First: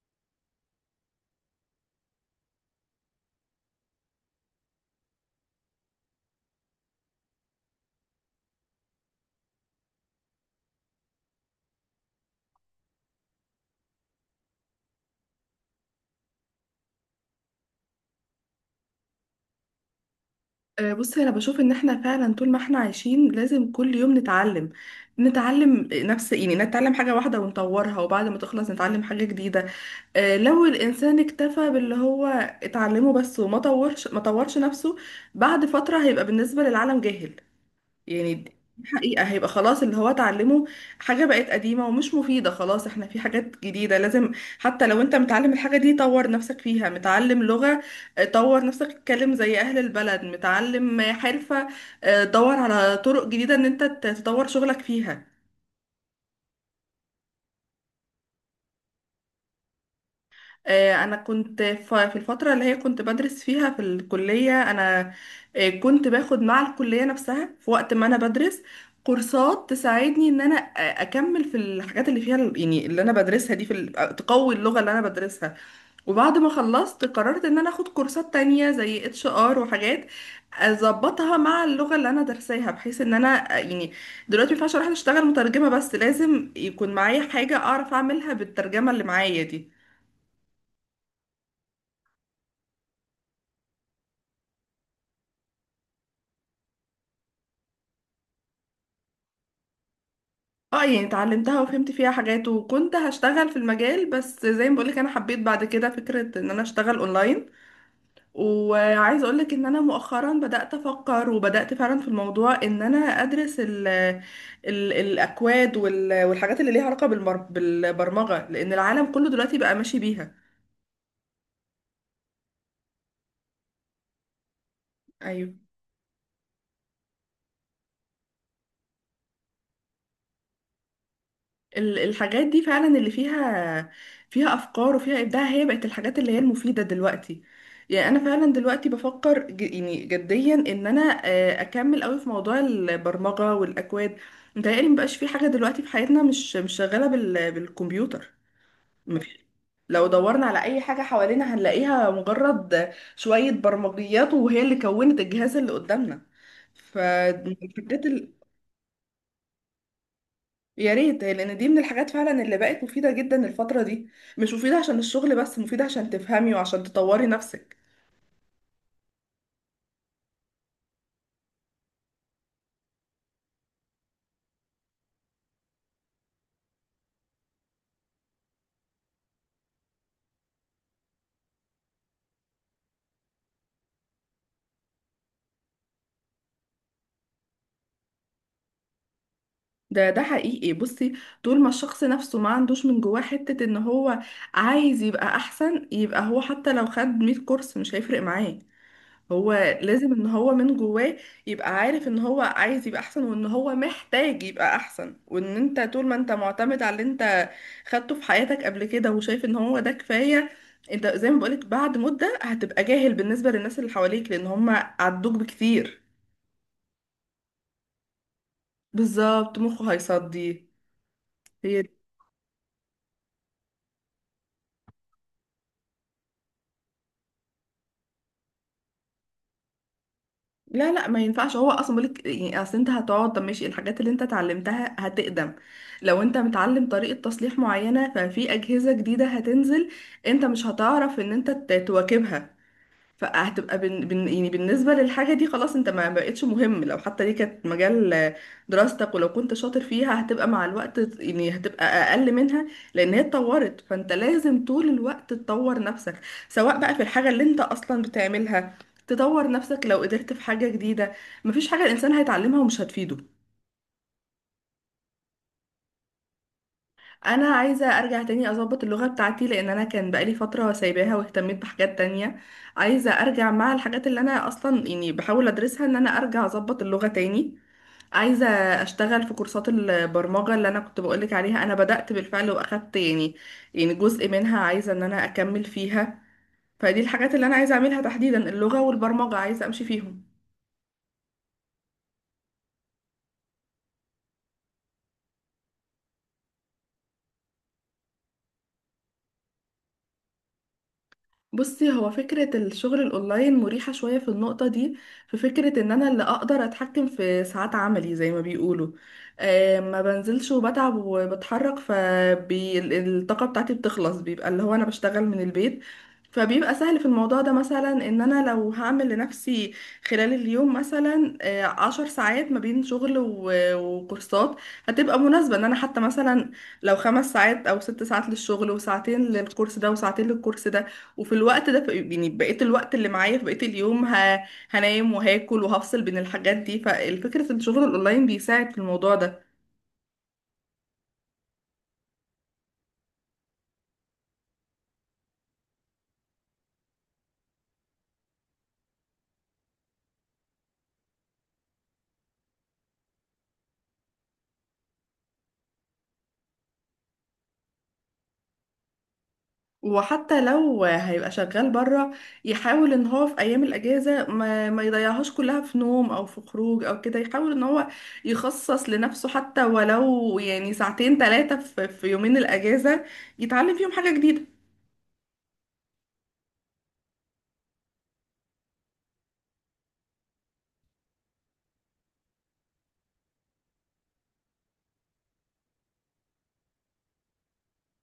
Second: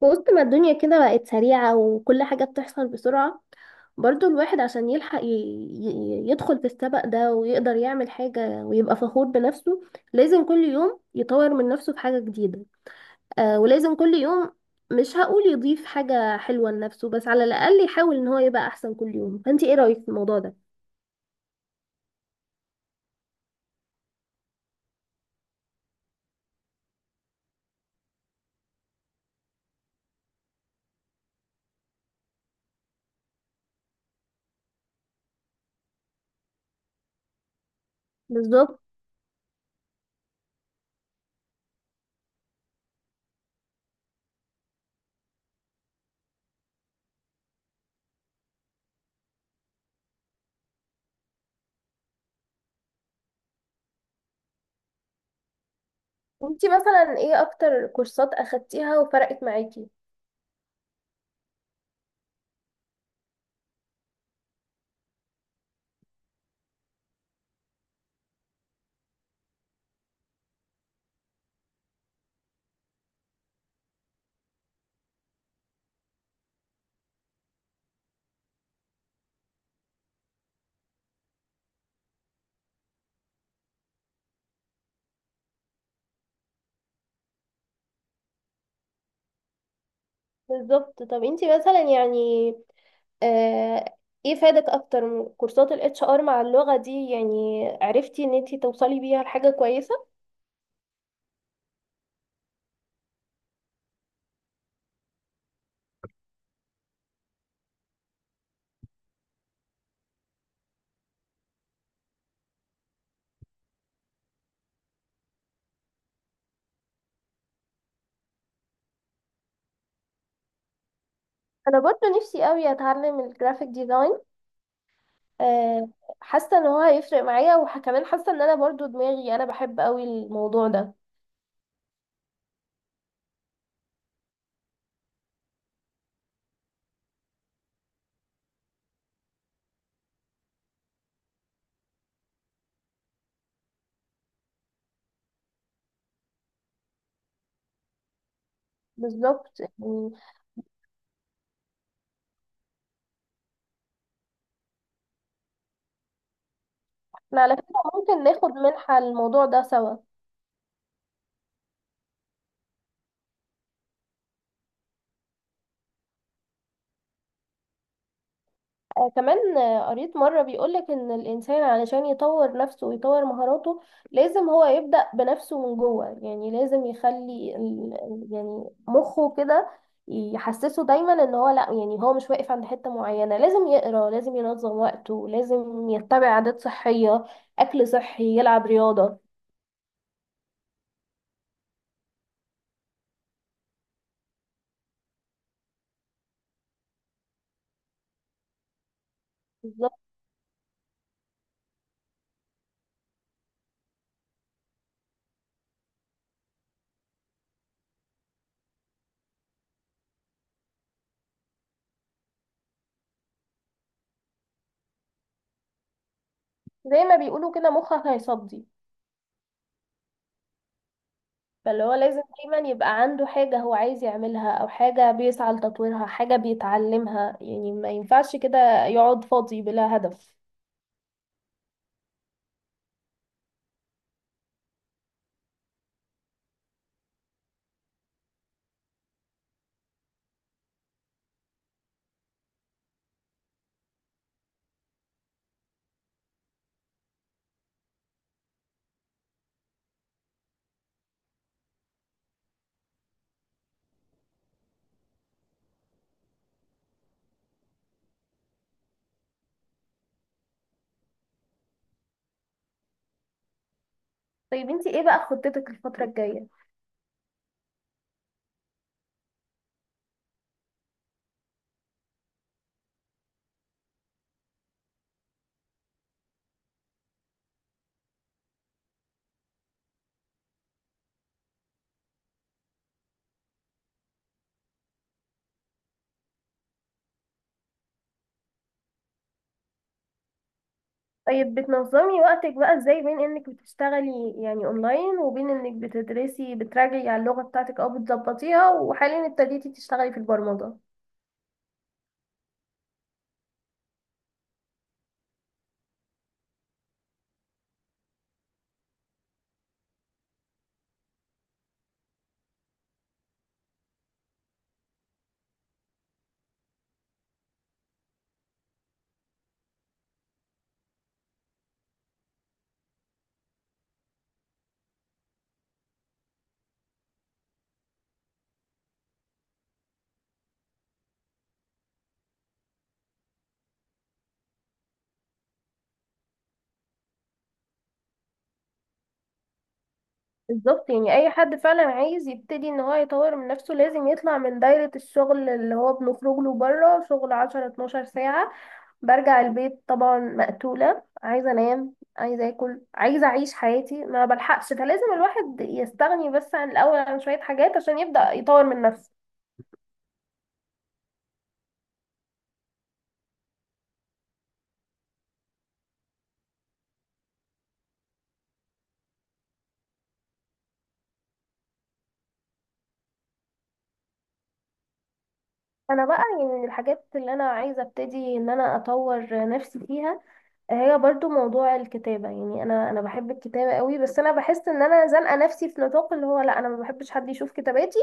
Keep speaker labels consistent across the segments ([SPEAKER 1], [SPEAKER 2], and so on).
[SPEAKER 1] في وسط ما الدنيا كده بقت سريعة، وكل حاجة بتحصل بسرعة. برضو الواحد عشان يلحق يدخل في السبق ده ويقدر يعمل حاجة ويبقى فخور بنفسه، لازم كل يوم يطور من نفسه في حاجة جديدة. ولازم كل يوم، مش هقول يضيف حاجة حلوة لنفسه، بس على الأقل يحاول إن هو يبقى أحسن كل يوم. فأنت إيه رأيك في الموضوع ده؟
[SPEAKER 2] بصي، انا بشوف ان احنا فعلا طول ما احنا عايشين لازم كل يوم نتعلم نفس، يعني نتعلم حاجة واحدة ونطورها، وبعد ما تخلص نتعلم حاجة جديدة. لو الانسان اكتفى باللي هو اتعلمه بس وما طورش ما طورش نفسه، بعد فترة هيبقى بالنسبة للعالم جاهل. يعني دي
[SPEAKER 1] بالظبط.
[SPEAKER 2] حقيقة، هيبقى خلاص اللي هو اتعلمه حاجة بقت قديمة ومش مفيدة. خلاص احنا في حاجات جديدة لازم، حتى لو انت متعلم الحاجة دي طور نفسك فيها. متعلم لغة، اه، طور نفسك تتكلم زي اهل البلد. متعلم حرفة، اه، دور على طرق جديدة ان انت تطور شغلك فيها.
[SPEAKER 1] انتي مثلا ايه اكتر كورسات اخدتيها وفرقت معاكي؟
[SPEAKER 2] انا كنت في الفتره اللي هي كنت بدرس فيها في الكليه، انا كنت باخد مع الكليه نفسها في وقت ما انا بدرس كورسات تساعدني ان انا اكمل في الحاجات اللي فيها يعني اللي انا بدرسها دي، في تقوي اللغه اللي انا بدرسها. وبعد ما خلصت قررت ان انا اخد كورسات تانية زي HR، وحاجات اظبطها مع اللغه اللي انا درساها، بحيث ان انا يعني دلوقتي ما ينفعش اروح اشتغل مترجمه بس، لازم يكون معايا حاجه اعرف اعملها بالترجمه اللي معايا دي.
[SPEAKER 1] بالظبط. طب انتي مثلا، يعني، آه، ايه فادك اكتر كورسات الاتش ار مع اللغة دي؟ يعني عرفتي ان انتي توصلي بيها لحاجة كويسة.
[SPEAKER 2] اه يعني اتعلمتها وفهمت فيها حاجات، وكنت هشتغل في المجال، بس زي ما بقولك انا حبيت بعد كده فكرة ان انا اشتغل اونلاين. وعايزة اقولك ان انا مؤخرا بدأت افكر، وبدأت فعلا في الموضوع ان انا ادرس ال الاكواد والحاجات اللي ليها علاقة بالبرمجة، لان العالم كله دلوقتي بقى ماشي بيها.
[SPEAKER 1] انا برضو نفسي قوي اتعلم الجرافيك ديزاين.
[SPEAKER 2] ايوه،
[SPEAKER 1] آه، حاسة ان هو هيفرق معايا، وكمان حاسة ان انا برضو دماغي انا بحب قوي الموضوع ده.
[SPEAKER 2] الحاجات دي فعلا اللي فيها، فيها افكار وفيها ابداع، هي بقت الحاجات اللي هي المفيده دلوقتي. يعني انا فعلا دلوقتي بفكر يعني جديا ان انا اكمل قوي في موضوع البرمجه والاكواد. متهيألي مبقاش في حاجه دلوقتي في حياتنا مش شغاله بالكمبيوتر. مفيش،
[SPEAKER 1] بالظبط
[SPEAKER 2] لو
[SPEAKER 1] يعني.
[SPEAKER 2] دورنا على اي حاجه حوالينا هنلاقيها مجرد شويه برمجيات، وهي اللي كونت الجهاز اللي قدامنا. ف-
[SPEAKER 1] احنا على فكرة ممكن ناخد منحة الموضوع ده سوا.
[SPEAKER 2] يا ريت، لان دي من الحاجات فعلا اللي بقت مفيدة جدا الفترة دي. مش مفيدة عشان الشغل بس، مفيدة عشان تفهمي وعشان تطوري نفسك.
[SPEAKER 1] آه كمان، قريت مرة بيقولك إن الإنسان علشان يطور نفسه ويطور مهاراته، لازم هو يبدأ بنفسه من جوه. يعني لازم يخلي يعني مخه كده يحسسه دايما إن هو لأ، يعني هو مش واقف عند حتة معينة. لازم يقرأ، لازم ينظم وقته، لازم يتبع عادات صحية، أكل صحي، يلعب رياضة.
[SPEAKER 2] ده حقيقي، بصي، طول ما الشخص نفسه ما عندوش من جواه حتة ان هو عايز يبقى احسن، يبقى هو حتى لو خد 100 كورس مش هيفرق معاه. هو
[SPEAKER 1] بالظبط.
[SPEAKER 2] لازم ان هو من جواه يبقى عارف ان هو عايز يبقى احسن، وان هو محتاج يبقى احسن. وان انت طول ما انت معتمد على اللي انت خدته في حياتك قبل كده، وشايف ان هو ده كفاية، انت زي ما بقولك بعد مدة هتبقى جاهل بالنسبة للناس اللي حواليك، لان هم عدوك بكتير.
[SPEAKER 1] زي ما بيقولوا كده، مخك هيصدي.
[SPEAKER 2] بالظبط، مخه هيصدي. هي
[SPEAKER 1] فاللي هو لازم دايما يبقى عنده حاجة هو عايز يعملها، أو حاجة بيسعى لتطويرها، حاجة بيتعلمها. يعني ما ينفعش كده يقعد فاضي بلا هدف.
[SPEAKER 2] لا لا، ما ينفعش. هو اصلا بقولك يعني، اصل انت هتقعد. طب ماشي، الحاجات اللي انت اتعلمتها هتقدم. لو انت متعلم طريقة تصليح معينة، ففي اجهزة جديدة هتنزل، انت مش هتعرف ان انت تواكبها. فهتبقى يعني بالنسبة للحاجة دي خلاص انت ما بقتش مهم، لو حتى دي كانت مجال دراستك، ولو كنت شاطر فيها هتبقى مع الوقت يعني هتبقى أقل منها، لأن هي اتطورت. فانت لازم طول الوقت تطور نفسك، سواء بقى في الحاجة اللي انت أصلا بتعملها تطور نفسك، لو قدرت في حاجة جديدة. مفيش حاجة الإنسان هيتعلمها ومش هتفيده.
[SPEAKER 1] طيب انتي ايه بقى خطتك الفترة الجاية؟
[SPEAKER 2] انا عايزه ارجع تاني اظبط اللغه بتاعتي، لان انا كان بقالي فتره سايباها واهتميت بحاجات تانية. عايزه ارجع مع الحاجات اللي انا اصلا يعني بحاول ادرسها، ان انا ارجع اظبط اللغه تاني. عايزه اشتغل في كورسات البرمجه اللي انا كنت بقولك عليها، انا بدات بالفعل واخدت يعني، يعني جزء منها، عايزه ان انا اكمل فيها. فدي الحاجات اللي انا عايزه اعملها تحديدا، اللغه والبرمجه عايزه امشي فيهم.
[SPEAKER 1] طيب بتنظمي وقتك بقى ازاي بين انك بتشتغلي يعني اونلاين، وبين انك بتدرسي بتراجعي على اللغة بتاعتك او بتظبطيها، وحاليا ابتديتي تشتغلي في البرمجة؟
[SPEAKER 2] بصي، هو فكرة الشغل الأونلاين مريحة شوية في النقطة دي. في فكرة إن أنا اللي أقدر أتحكم في ساعات عملي زي ما بيقولوا. ما بنزلش وبتعب وبتحرك فالطاقة بتاعتي بتخلص، بيبقى اللي هو أنا بشتغل من البيت. فبيبقى سهل في الموضوع ده، مثلا إن أنا لو هعمل لنفسي خلال اليوم مثلا 10 ساعات ما بين شغل وكورسات، هتبقى مناسبة إن أنا حتى مثلا لو خمس ساعات أو ست ساعات للشغل، وساعتين للكورس ده وساعتين للكورس ده، وفي الوقت ده يعني بقيت الوقت اللي معايا في بقية اليوم هنام وهاكل وهفصل بين الحاجات دي. فالفكرة ان الشغل الاونلاين بيساعد في الموضوع ده.
[SPEAKER 1] بالظبط. يعني اي حد فعلا عايز يبتدي ان هو يطور من نفسه، لازم يطلع من دايرة الشغل اللي هو بنخرج له بره، شغل 10 12 ساعة، برجع البيت طبعا مقتولة، عايزة انام، عايزة اكل، عايزة اعيش حياتي، ما بلحقش. فلازم الواحد يستغني بس عن الاول، عن شوية حاجات، عشان يبدأ يطور من نفسه.
[SPEAKER 2] وحتى لو هيبقى شغال بره، يحاول ان هو في ايام الاجازة ما يضيعهاش كلها في نوم او في خروج او كده، يحاول ان هو يخصص لنفسه حتى ولو يعني ساعتين ثلاثة في يومين الاجازة يتعلم فيهم حاجة جديدة.
[SPEAKER 1] انا بقى، يعني، من الحاجات اللي انا عايزة ابتدي ان انا اطور نفسي فيها، هي برضو موضوع الكتابة. يعني انا بحب الكتابة قوي، بس انا بحس ان انا زنقة نفسي في نطاق اللي هو لا انا ما بحبش حد يشوف كتاباتي.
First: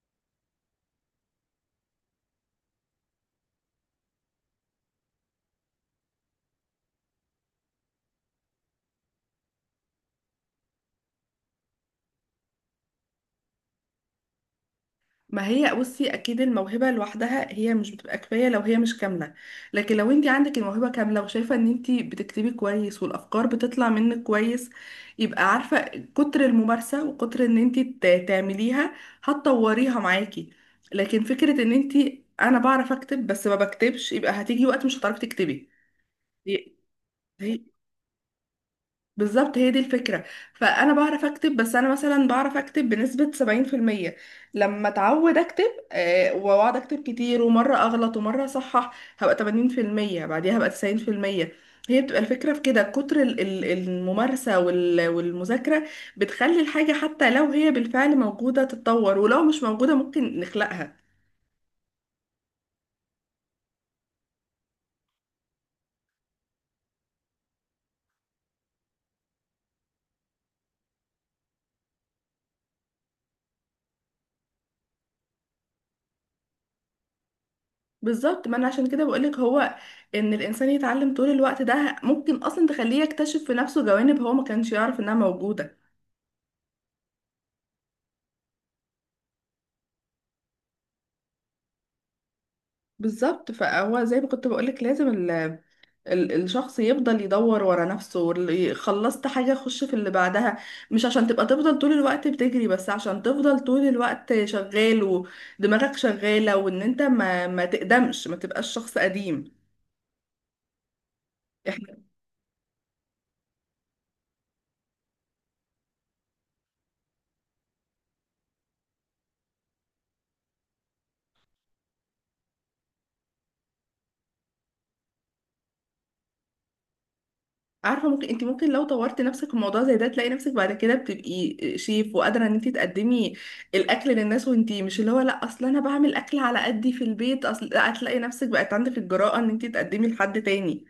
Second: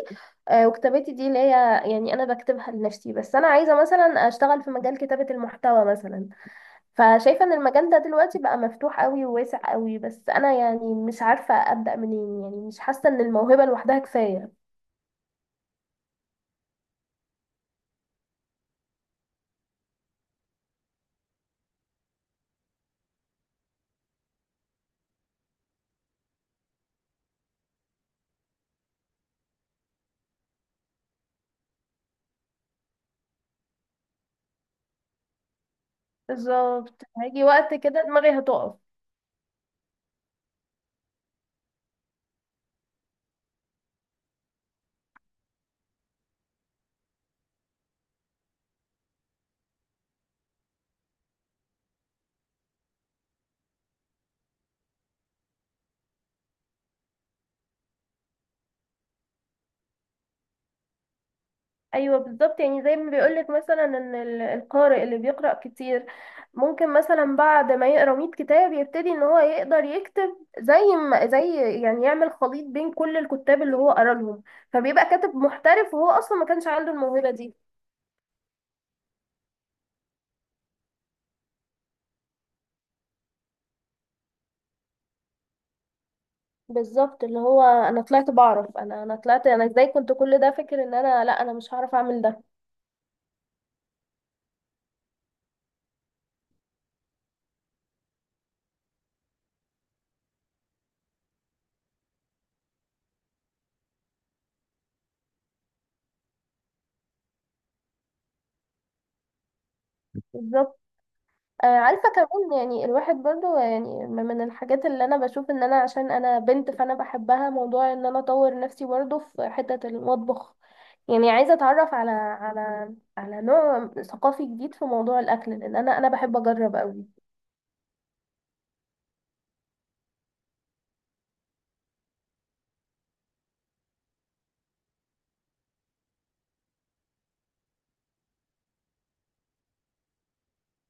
[SPEAKER 1] وكتاباتي دي اللي هي، يعني، انا بكتبها لنفسي. بس انا عايزة مثلا اشتغل في مجال كتابة المحتوى مثلا. فشايفة ان المجال ده دلوقتي بقى مفتوح قوي وواسع قوي، بس انا يعني مش عارفة ابدأ منين. يعني مش حاسة ان الموهبة لوحدها كفاية.
[SPEAKER 2] ما هي بصي اكيد الموهبه لوحدها هي مش بتبقى كفايه لو هي مش كامله. لكن لو انت عندك الموهبه كامله، وشايفه ان انت بتكتبي كويس، والافكار بتطلع منك كويس، يبقى عارفه كتر الممارسه، وكتر ان انت تعمليها هتطوريها معاكي. لكن فكره ان انت انا بعرف اكتب بس ما بكتبش، يبقى هتيجي وقت مش هتعرفي تكتبي.
[SPEAKER 1] بالظبط، هيجي
[SPEAKER 2] هي-
[SPEAKER 1] وقت كده دماغي هتقف.
[SPEAKER 2] بالظبط، هي دي الفكرة. فأنا بعرف أكتب، بس أنا مثلا بعرف أكتب بنسبة 70%. لما أتعود أكتب، وأقعد أكتب كتير ومرة أغلط ومرة أصحح، هبقى 80%، بعديها هبقى 90%. هي بتبقى الفكرة في كده، كتر الممارسة والمذاكرة بتخلي الحاجة حتى لو هي بالفعل موجودة تتطور، ولو مش موجودة ممكن نخلقها.
[SPEAKER 1] ايوه بالظبط. يعني زي ما بيقولك مثلا ان القارئ اللي بيقرأ كتير، ممكن مثلا بعد ما يقرأ 100 كتاب، يبتدي ان هو يقدر يكتب زي ما زي يعني يعمل خليط بين كل الكتاب اللي هو قرأ لهم، فبيبقى كاتب محترف وهو اصلا ما كانش عنده الموهبة دي.
[SPEAKER 2] بالظبط، ما انا عشان كده بقولك، هو ان الانسان يتعلم طول الوقت، ده ممكن اصلا تخليه يكتشف في نفسه جوانب هو ما كانش يعرف انها موجودة.
[SPEAKER 1] بالظبط. اللي هو انا طلعت بعرف، انا طلعت انا ازاي كنت كل ده فاكر ان انا لا انا مش هعرف اعمل ده.
[SPEAKER 2] بالظبط، فهو زي ما كنت بقولك لازم ال الشخص يفضل يدور ورا نفسه، خلصت حاجة خش في اللي بعدها. مش عشان تبقى تفضل طول الوقت بتجري، بس عشان تفضل طول الوقت شغال ودماغك شغالة، وان انت ما تقدمش، ما تبقاش شخص قديم.
[SPEAKER 1] بالظبط.
[SPEAKER 2] احنا
[SPEAKER 1] عارفه كمان، يعني الواحد برضو، يعني، من الحاجات اللي انا بشوف ان انا عشان انا بنت فانا بحبها، موضوع ان انا اطور نفسي برضو في حته المطبخ. يعني عايزه اتعرف على نوع ثقافي جديد في موضوع الاكل، لان انا بحب اجرب قوي.
[SPEAKER 2] عارفة، ممكن انت ممكن لو طورت نفسك في موضوع زي ده، تلاقي نفسك بعد كده بتبقي شيف، وقادرة ان انت تقدمي الاكل للناس، وانت مش اللي هو لا اصل انا بعمل اكل على قدي في البيت، اصل لا، هتلاقي نفسك بقت عندك الجرأة ان انت تقدمي لحد تاني.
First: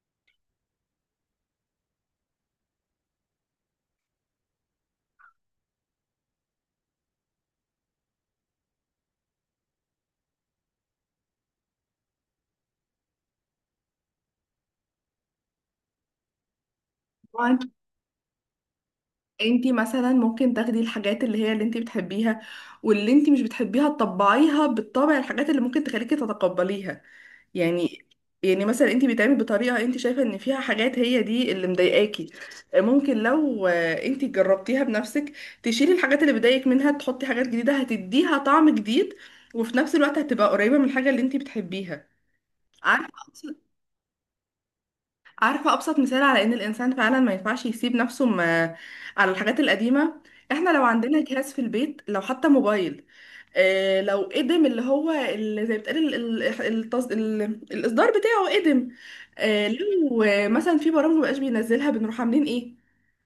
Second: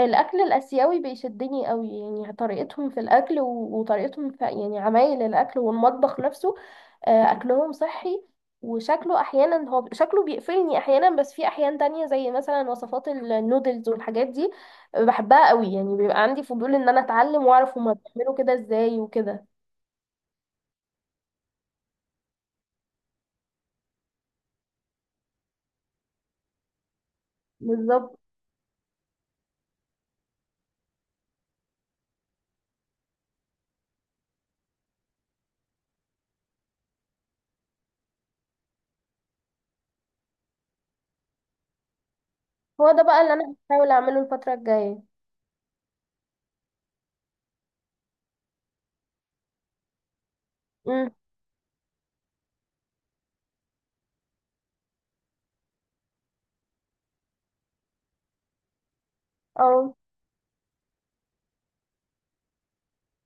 [SPEAKER 1] الاكل الاسيوي بيشدني قوي. يعني طريقتهم في الاكل وطريقتهم في، يعني، عمايل الاكل والمطبخ نفسه. اكلهم صحي، وشكله احيانا، هو شكله بيقفلني احيانا، بس في احيان تانية زي مثلا وصفات النودلز والحاجات دي بحبها قوي. يعني بيبقى عندي فضول ان انا اتعلم
[SPEAKER 2] انت
[SPEAKER 1] واعرف هما بيعملوا كده ازاي وكده.
[SPEAKER 2] انت مثلا ممكن تاخدي الحاجات اللي هي اللي انت بتحبيها، واللي انت مش بتحبيها تطبعيها بالطبع الحاجات اللي ممكن تخليكي تتقبليها. يعني،
[SPEAKER 1] بالظبط.
[SPEAKER 2] يعني مثلا انت بتعملي بطريقه انت شايفه ان فيها حاجات هي دي اللي مضايقاكي، ممكن لو انت جربتيها بنفسك، تشيلي الحاجات اللي بتضايقك منها، تحطي حاجات جديده هتديها طعم جديد، وفي نفس الوقت هتبقى قريبه من الحاجه اللي انت بتحبيها.
[SPEAKER 1] هو ده
[SPEAKER 2] عارفه،
[SPEAKER 1] بقى اللي انا هحاول اعمله الفترة الجاية.
[SPEAKER 2] عارفة أبسط مثال على إن الإنسان فعلا ما ينفعش يسيب نفسه على الحاجات القديمة. إحنا لو
[SPEAKER 1] امم.
[SPEAKER 2] عندنا جهاز في البيت، لو حتى موبايل، لو قدم اللي هو اللي زي ما بتقال الإصدار بتاعه قدم،
[SPEAKER 1] اه،
[SPEAKER 2] لو مثلا في برامج مبقاش بينزلها، بنروح عاملين إيه؟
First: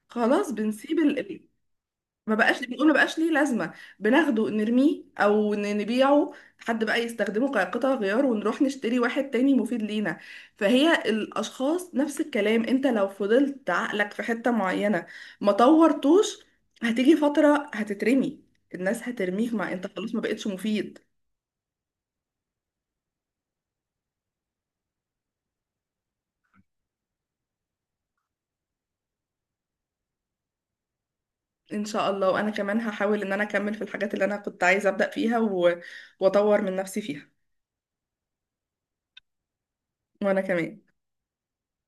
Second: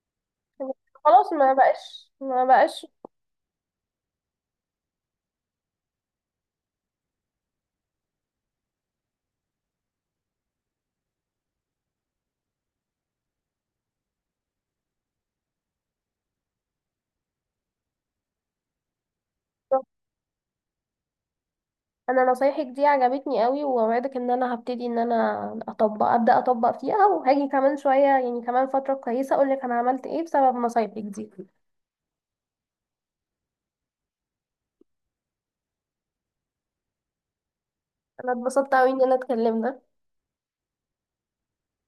[SPEAKER 2] خلاص بنسيب،
[SPEAKER 1] خلاص ما بقاش،
[SPEAKER 2] ما
[SPEAKER 1] ما
[SPEAKER 2] بقاش، بنقول
[SPEAKER 1] بقاش.
[SPEAKER 2] ما بقاش ليه لازمة، بناخده نرميه او نبيعه، حد بقى يستخدمه كقطع غيار، ونروح نشتري واحد تاني مفيد لينا. فهي الاشخاص نفس الكلام، انت لو فضلت عقلك في حتة معينة ما طورتوش، هتيجي فترة هتترمي، الناس هترميك مع انت خلاص ما بقتش مفيد.
[SPEAKER 1] انا نصايحك دي عجبتني قوي، واوعدك ان انا هبتدي ان انا اطبق، ابدا اطبق فيها، وهاجي كمان شويه، يعني كمان فتره كويسه، اقول لك انا عملت ايه بسبب نصايحك دي.
[SPEAKER 2] ان شاء الله، وانا كمان هحاول ان انا اكمل في الحاجات اللي انا كنت عايزة ابدأ فيها واطور من نفسي فيها.
[SPEAKER 1] انا اتبسطت قوي ان انا اتكلمنا.
[SPEAKER 2] وانا كمان.